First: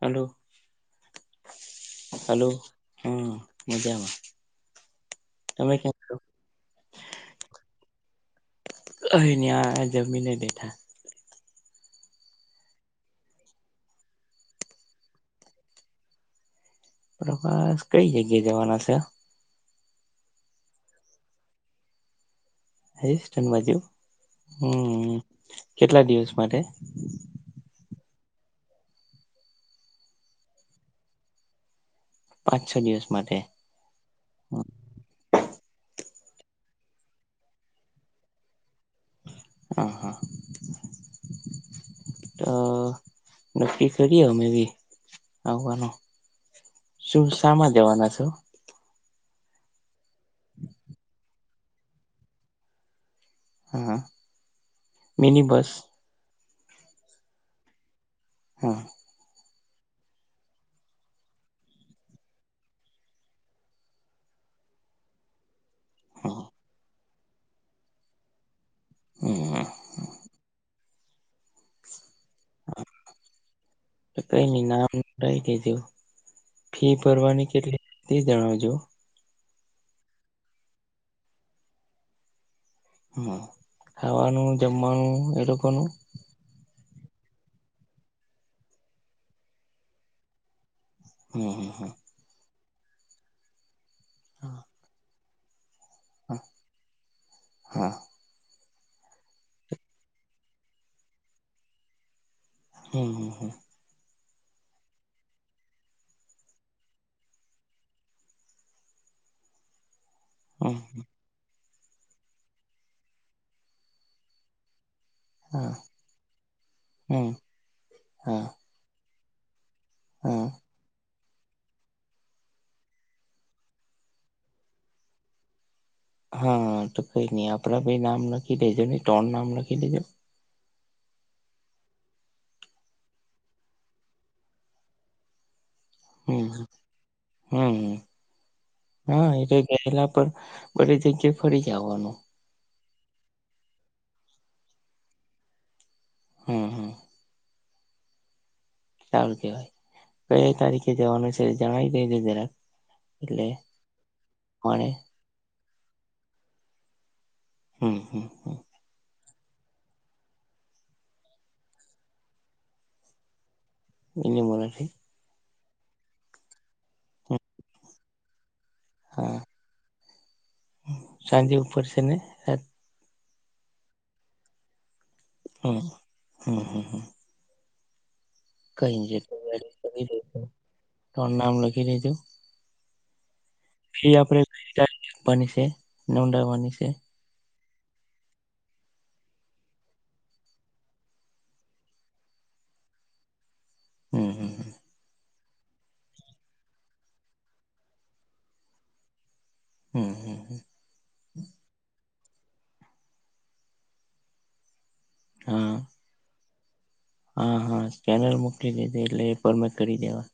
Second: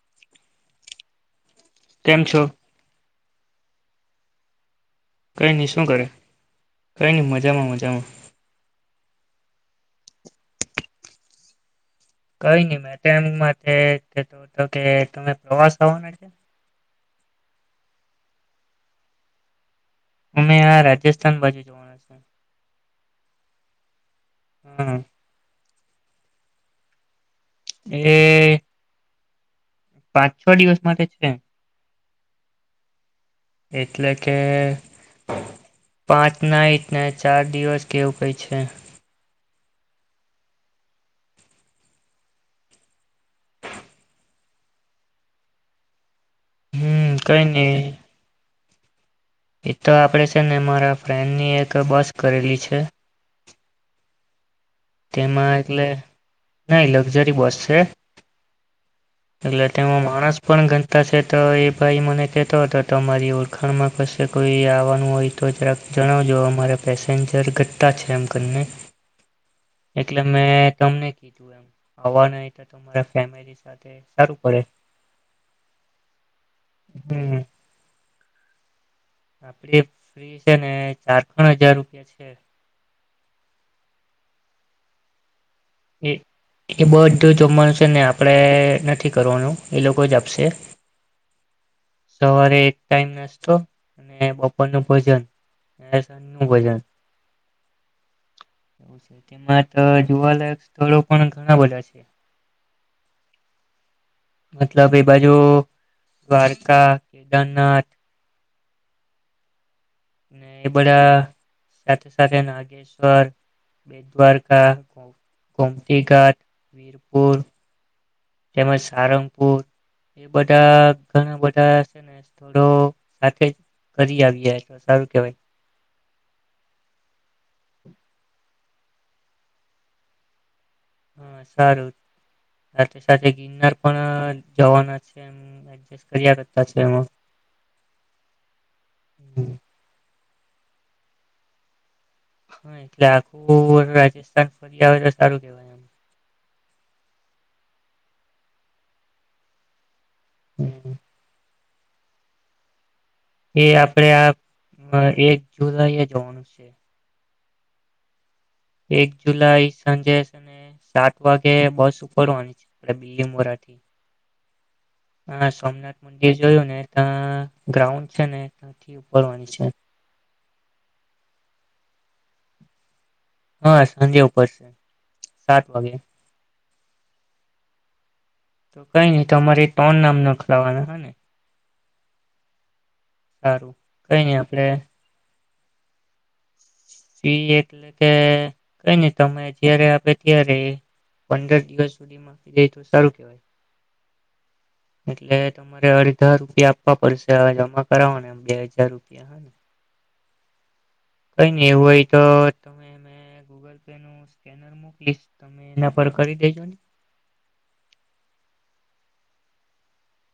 હાલો. કેમ છો હાલો, હમ્મ. મજામાં. કઈ નઈ તમે શું કેમ કરે? છો કઈ નઈ મજામાં મજામાં. અહિન આ જમીને બેેઠા. કઈ નઈ મે તો એમ માટે કેતો હતો કે તમે પ્રવાસ આવવાના છે? પ્રવાસ, કઈ જગ્યા જવાના છે? અમેં રાજસ્થાન બાજુ જોવાના છે. [unintelligible] બાજુ. હમ્મ. હમ કેટલા દિવસ માટે? એ પાંચ છ દિવસ માટે છે. પાંચ છ દિવસ માટે. એટલે કે પાંચ નાઈટ ને ચાર દિવસ કે એવું કઈ છે. હા હા, તો નક્કી કરીએ અમે બી, આવવાનો. હમ શું કઈ શામાં નહી દેવાના છો? એ તો આપણે છે ને મારા ફ્રેન્ડની એક બસ કરેલી છે. હા. મિની તેમાં બસ એગલે નહી લક્ઝરી બસ છે. હા. એટલે તેમાં માણસ પણ ગનતા છે તો એ ભાઈ મને કેહેતો હતો તમારી ઓળખાણમાં કશે કોઈ આવવાનું હોય તો જરક જણાવજો. હા અમારા પેસે પેન્જર ઘટતા છે એમ કરીને. હમ એટલે મે તમને કીધુ [unintelligible] તો તમારા ફેમિલી સાથે તો સારું કઈ પડે, નઈ નામ લઈ દેજો ફી હમ્મ. ભરવાની કેટલી તે જણાવજો. આપડી ફી છે ને ચાર [unintelligible] હજાર રૂપિયા છે. હમ્મ ખાવાનું, જમવાનું એ લોક એ-એ બધ ધું જમવાનું છે ને આપણે નથી કરવાનું, એ લોકો જ આપશે. હમ્મ હા. સવારે એક ટાઈમ નાસ્તો અને બપોર નું ભોજન અને સાંજ નું ભોજન. હા [unintelligible] તેમાં તો જોવાલાયક સ્થળો પણ ઘણા બધા છે. હમ્મ-હમ્મ-હમ્મ. મતલબ એ બાજુ દ્વારકા, કેદારનાથ ને એ બધા સાથે-સાથે નાગેશ્વર, બેટ દ્વારકા હા કોમતીઘાટ, હમ વીરપુર હા તેમજ સારંગ એ હા બધા ઘણા બધા છે ને થોડો સાથે જ ફરી આવ્યા એ તો સારું કેવાય. હા તો કઈ નઈ આપડા ભાઈ નામ લખ ખી દેજેને તન નામ લખી દેજો. હા સારું સાથે-સાથે ગિરનાર પણ જવાના છે એમ [inaudible] કરતા છે એમાં હમ્મ-હમ્મ-હમ્મ, હા એ તો ગયેલા પર બધી જગ્યાએ ફરી જાવાનું. હા એટલે આખું રાજસ્થાન ફરી આવે તો સારું કેવાય એમ. હમ્મ-હમ્મ. સારું કેવાય. કયે હમ, તારીખે જવાનું છે? જણાવી દેજો જરાક. એટલે એ આપડે આ મળે અહ એક જુલાઈ એ જવાનું સે. હમ્મ-હમ્મ-હમ્મ. એક જુલાઈ સાંજે છે ને સાત વાગે બસ ઉપડવાની છે ઓલા બી એ મોરાથી. [unintelligible] થી હા સોમનાથ મંદિર જોયું ને તા ગ્રાઉન્ડ છે ને થી હા ઉપાડવાની છે. સાંજે ઉપર છે ને હા. સાંજે ઉપર છે. હમ. હમ હા. તો કઈ નઈ તો તમારે ત્રણ નામ લખવાના હ ને ધુ [unintelligible] સારું એ કઈ નઈ આપડે આપડેવાની [unintelligible] તે નડાવા [unintelligible] એ એક એટલે કે કઈ નય, તમે જયારે આપે ત્યારે પંદર દિવસ સુધીમાં મટી જાય તો સારું કેવાય. હમ. હમ. એટલે તમારે અડધા રૂપિયા આપવા પડશે હ જમા કરાવવાને એમ બે હજાર રૂપિયા હા ને. હમ. હમ. હ. કઈ નય એવું હોય તો તમે ગૂગલ પે નું સ્કેનર મક લીશ. તમે હા એના પર કરી દેજો ને. [inaudible] હા. હા. સ્કેનર મોકલી દેધે એટલે એ પરમે કરી દેવા.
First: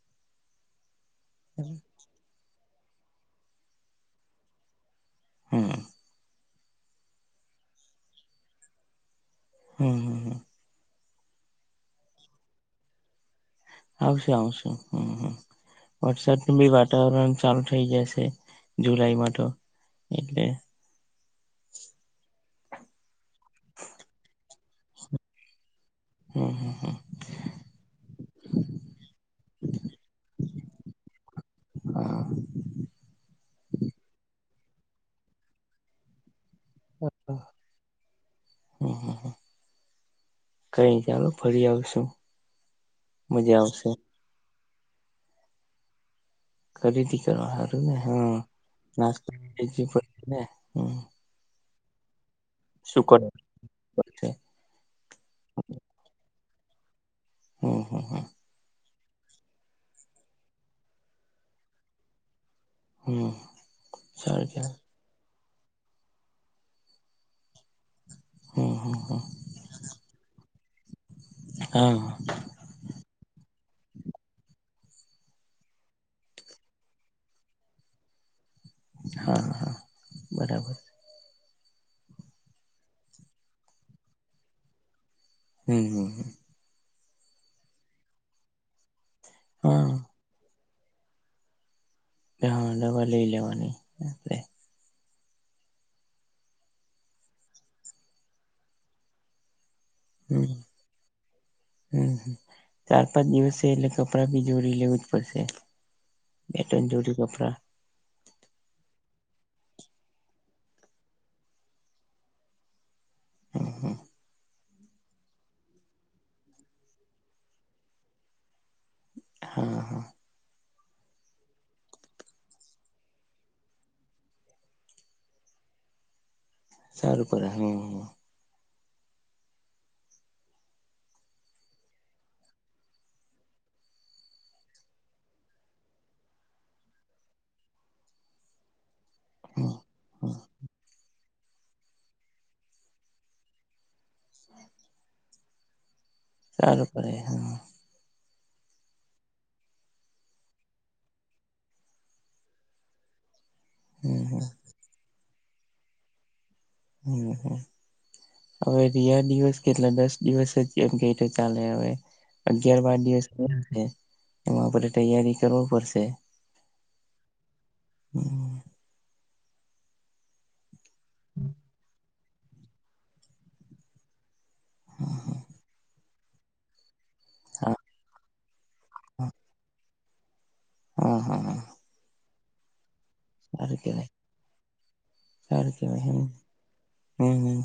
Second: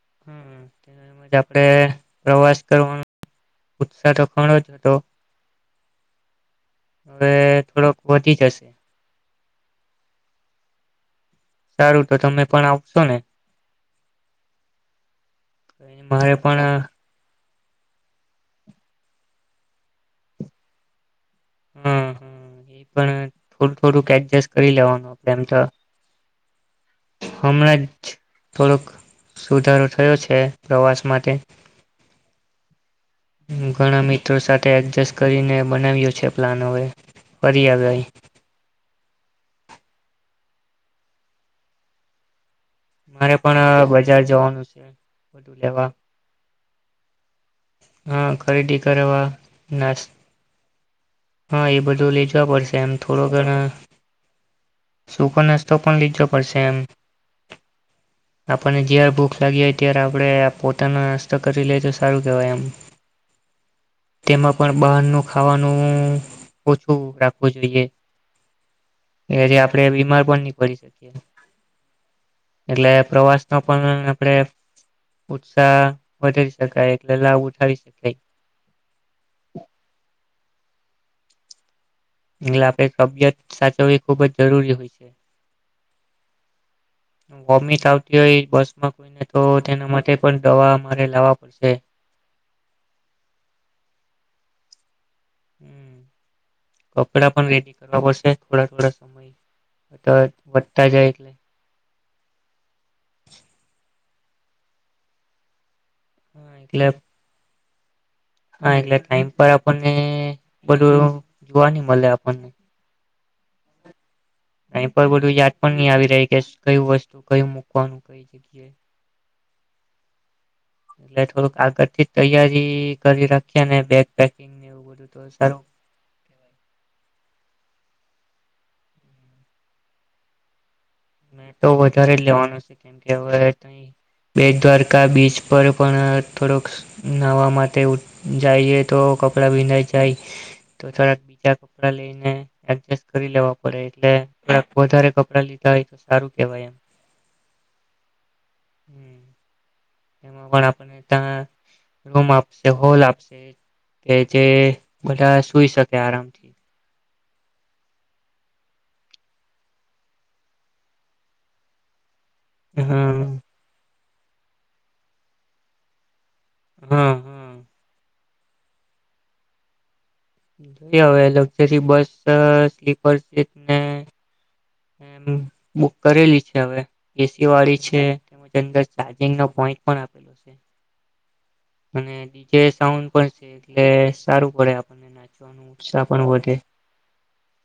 [inaudible] એજ આપડે હમ પ્રવાસ કરવા ઉત્સાહ તો ઘણો જ હતો હમ. હવે થોડોક વધી જશે હમ. હ હ. સારું તો તમે પણ આપશો ને આવશે આવશે, હમમ મારે વરસાદ ન પણ બી વાતાવરણ ચાલુ થઈ જાય છે જુલાઈમાં તો, એટલે હા [unintelligible] હા એ પણ થોડું થોડુંક એડજસ્ટ કરી લેવાનું આપડે એમ તો હમ હમ હમણાં જ થોડોક સુધારો થયો છે, પ્રવાસ માટે હા ઘણા મિત્રો સાથે એડજસ્ટ કરીને બનાવ્યો છે પલાનવે વધિયા હમ હમ હમ [unintelligible] કઈ ચાલો ફરી આવશું. મારે મજા આવશે પણ બજાર જવાનું છે. બધું લેવા. ખરીદી કરવા સારું ને હ હા ખરીદી કરવા નાસ્તા નાસ પ ને હમ. હા એ બધું લ પડ એમ શું કર થોડો ઘણો, પડશે સુકો નાસ્તો પણ લીધો ફરસેમ. [unintelligible] હ હ હા. ભૂખ લાગી હોય ત્યારે આપણે આ પોતાનો નાસ્તો કરી લઈએ તો સારું કહેવાય એમ. હમ, સારું તેમાં ખલ. પણ બહારનું ખાવાનું ઓછું રાખવું જોઈએ. હમ હમ એ જે આપડે બીમાર પણની પડી હમ હા એટલે પ્રવાસ ન પણ આપડે ઉત્સાહ વધારી શકાય એટલે લાભ ઉઠાડી શકાય. હા હા બરાબર. એટલે આપણે તબિયત સાચવવી ખુબ જ જરૂરી હોય છે. હમ હમ. વોમીત આવતી હોય બસ માં કોઈને તો તેના હા માટે પણ દવા રે લાવવા પડશે. હા દવા લઈ લેવાની આપે. હમ કપડા પણ રેડી કરવા પડશે થોડા થોડા સમય. હમ, વધતા જાય એટલે હમ ચાર પાંચ દિવસ એલે કડા બી જોડી લેવું જ પડશે. હા એટલે બેટન જોડી કપડા હા એટલે ટાઈમ પર આપણને બધું જોવા નઈ મળે આપણને. હમ હા. અહી પર બધું યાદ પણ નહી આવી રહી કે કયું વસ્તુ કયું મૂકવાનું કઈ જગ્યાએ. હા હા. એટ થોડુંક આગળથી તૈયારી કરી રાખએને બેગ પેિંગ એવું બધું તો સારુંવા. સારું કરે હમ. મે તો વધારે જ લેવાનું છે કેમકે હવે બે દ્વારકા બીચ પર પણ થોડોક નવા માટે જઈએ. તો કપડા હમ ભીનાંઈ જાય છે હમ તો થોડા કપડાં લઈને એડજસ્ટ કરી લેવા પડે એટલે થોક વધારે કપડાં લીધ હોય. સારું પડે હા. [inaudible] એમાં પણ આપને ત્યા રૂમ આપશે હોલ આપશે. કે હમ જે હમ બધ જોઈ શકે આરામથી. હમ હ હવે રિયા દિવસ કેટલા દસ દિવસ જ એમ કેય તો ચાલે હવે. અગિયાર બાર દિવસ હા [inaudible] એમાં આપણે તૈયારી કરવા પડશે. હા, હા. હમ્મ. જો હવે લક્ઝરી બસ સ્લીપર સીટને એમ બુક કરેલી છે હવે. એસી હા વાળી છે. [inaudible] અંદર ચાર્જિંગ નો પોઈન્ટ પણ આપેલો છે. હમ્મ હમ્મ હ. કે સાઉ છે એટલે સારું પડે આપ નાચવાનો સારું કેવાય ઉત્સાહ એમ પણ વધે. હમ હમ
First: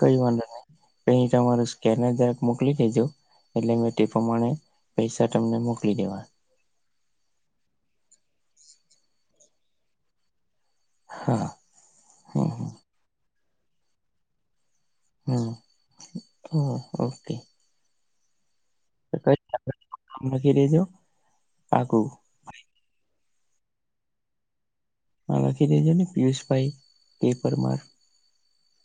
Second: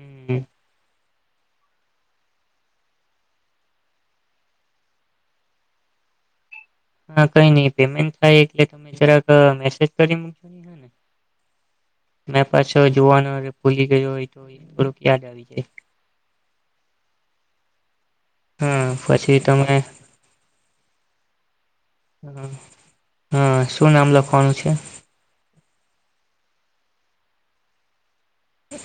કઈ વાંધો નહી. પહિ તમારૂ સ્કેનર જરાક મોકલી દેજો એટલે મેં તે પ્રમાણે પૈસા તમને મોકલી દેવા. હા કઈ નઈ પેમેન્ટ થાય એટલે તમે જરાક મેસેજ કરી મુક હા મે હમ પાછ જોવાના [unintelligible] હમ ઓકે. હમ પછી તમે લખી દેજો પાકું હા. હા શું નામ લખવાનું છે? માલાખી જ પિયુષભાઈ એ પરમાર.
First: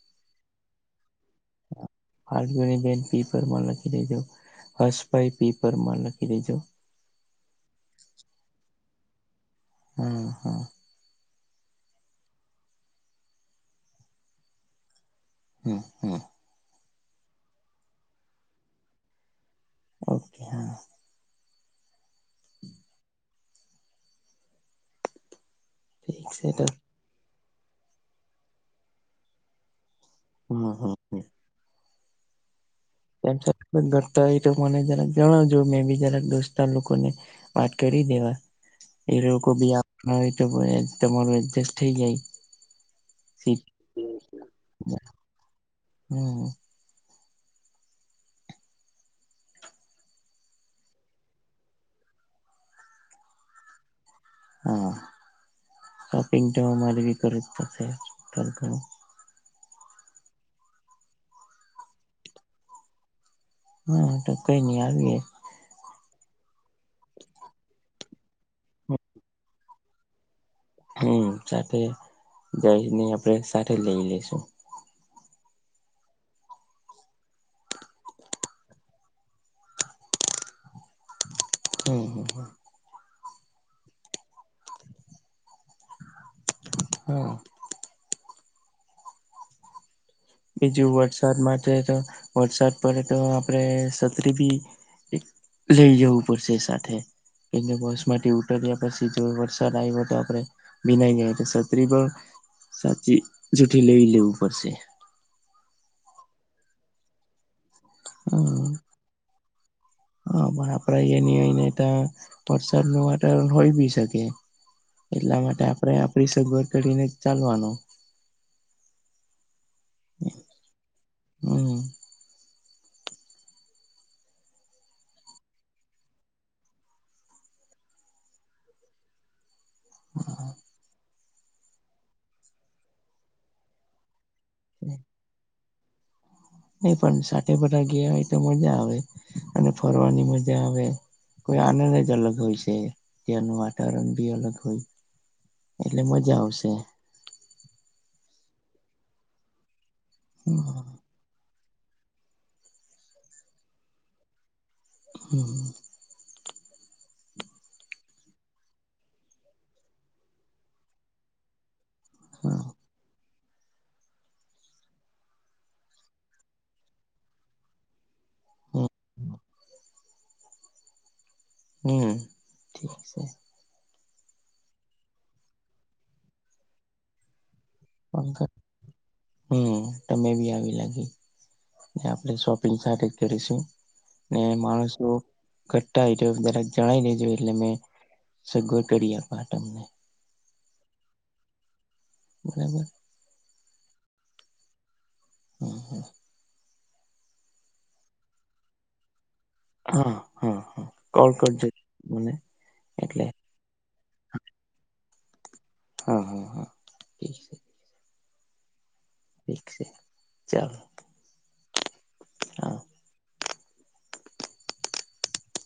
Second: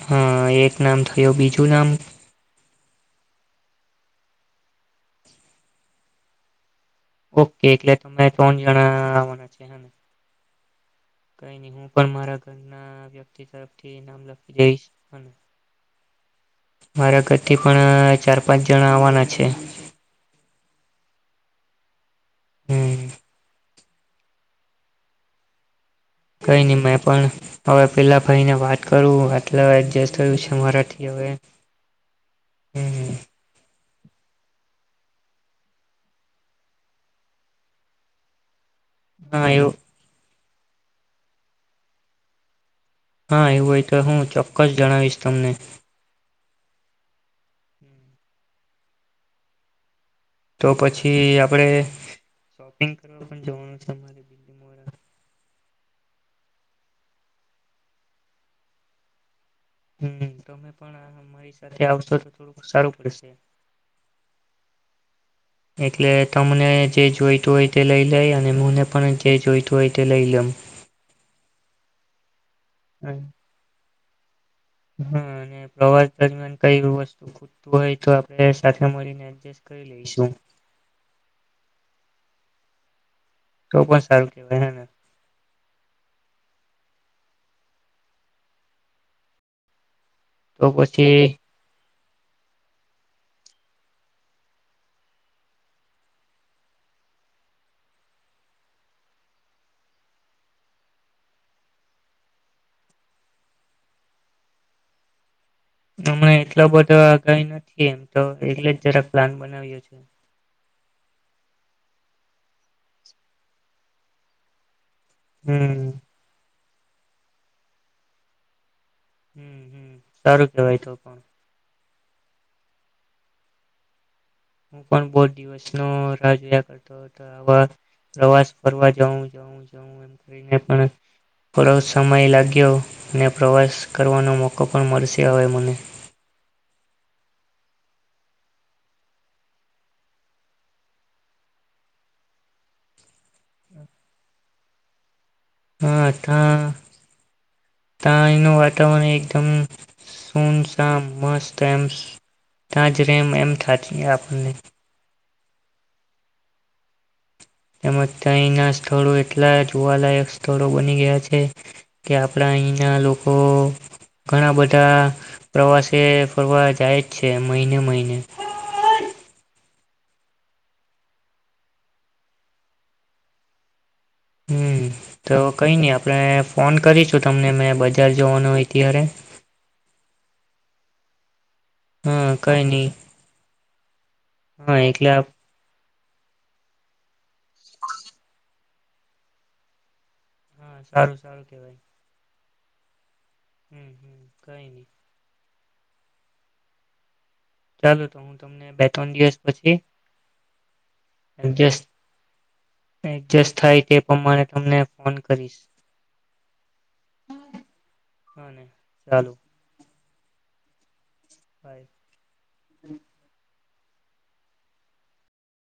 હા એક નામ થયું બીજું નામ. ફાલ્ગુનીબેન પી પરમાર લખી દેજો હર્ષભાઈ પી પરમાર લખી દેજો. ઓકે એટલે તમને ત્રણ જણા [inaudible] હમ્મ હમ્મ. કઈ નઈ હું પણ મારા ઘરના વ્યક્તિ તરફથી નામ લખી જઈશ હને! હમ્મ હમ્મ. મારા ઘરથી પણ ચાર પાંચ જણા આવવાના છે. ઓકે હા. હમ્મ. ઠીક છે કઈ તો નહી મેં પણ. હવે પેલા ભાઈને વાત કરું એતલે એડજસ્ટ થયું છે હમ હમ મરાઠીઓએ. હમ્મ હમ્મ. તેમ છતાં ઘટતા હોય તો મને જરાક જણાવજો મેં બી જરાક દોસ્તાર લોકોને વાત કરી દેવા. એ હા લોકો બી એવું આપ [inaudible] થઈ જાય હા સીટ એવું હોય તો હું ચોક્કસ જણાવીશ તમને. હમ તો પછી આપડે શોપિંગ કરવા પણ જવાનું છે. હા બીલીમોરા શોપિંગ હમારી બી [unintelligible] હમ તમે પણ અમારી સાથે આવશો તો થોડું સારું પડશે. હા તો કઈ નહી આવીયે. એટલે તમને જે જોઈતું હોય તે લઈ લઈ અને મને પણ જે જોઈતું હોય તે લઈ લેમ. હમ સાથે જઈને આપડે સાથે લઈ લઈએ. શું હા અને પ્રવાસ દરમિયાન કઈ વસ્તુ ખુટતું હોય તો આપણે સાથે મળીને એડજસ્ટ કરી લઈશું. હમ તો પણ સારું કેવાય હેને હા. તો બીજું પછી વરસાદ માટે તો વરસાદ પડે તો આપણે છત્રી ભી લઈ જવું પડશે સાથે કેમ બસ માંથી ઉતર્યા પછી જો વરસાદ આવ હો તો આપણે ભીનાઈ જઈ તો છત્રી પણ સાચી જઠી લઈ લેવું પડશે. હમણા એટલા બધા [unintelligible] નથી એમ તો હા એકલે જ જરા પ્લાન બનાવ્યો છે. એ [unintelligible] હોય બી શકે. એટલા માટે હમ આપણે આપડી સગવડ કરીને ચાલવાનો. હમ હમ સારું કેવાય તો પણ હમ હું પણ બૌ દિવસ ન રાહ જોયા કરતો હતો આવા પ્રવાસ ફરવા [unintelligible] એમ કરીને પણ થોડો સમય લાગ્યો અને પ્રવાસ કરવાનો મો લોકો પણ મળશે આવે મને નહી પણ સાથે બધા ગયા હોય તો મજા આવે અને ફરવાની મજા આવે કોઈ આનંદ જ અલગ હોય છે ત્યાંનું વાતાવરણ બી અલગ હોય. એટલે હા મજા આવશે [unintelligible] વાતાવરણ એકદમ હમ સૂનસાન મસ્ત તો એમ ત્યાં જ રેમ એમ [unintelligible] આપણને [inaudible] તેમજ તહીંના સ્થળો એટલા જોવાલાયક સ્થળો બની ગયા છે. કે આપડા હા અહીંના લોકો તો ઘણા બધા પ્રવાસે ફરવા જાય જ છે મહિને મહિને હમ ઠીક છે. હમ તો કઈ નઈ આપણે ફોન કરીશું તમને મે હમ તમે બી આવી લાગી હા આપણે કઈ શોપિંગ નહી સાથે કરીશું ને હા માણસો એટલે રાક જણાય લેજો એટલે મે સગવો કરી, આપ તમને હા સારું સારું કેવાય [unintelligible] હમ્મ હમ્મ કઈ નઈ હમ્મ હા ચાલુ તો હું તમને બે ત્રણ દિવસ હા હા હા કોલ કરજો મને એટલે એડજસ્ટ થાય તે પણ મને તમને ફોન કરીશ હા હા હા છે હને ચાલો ઠીક છે, ચાલો હા [unintelligible]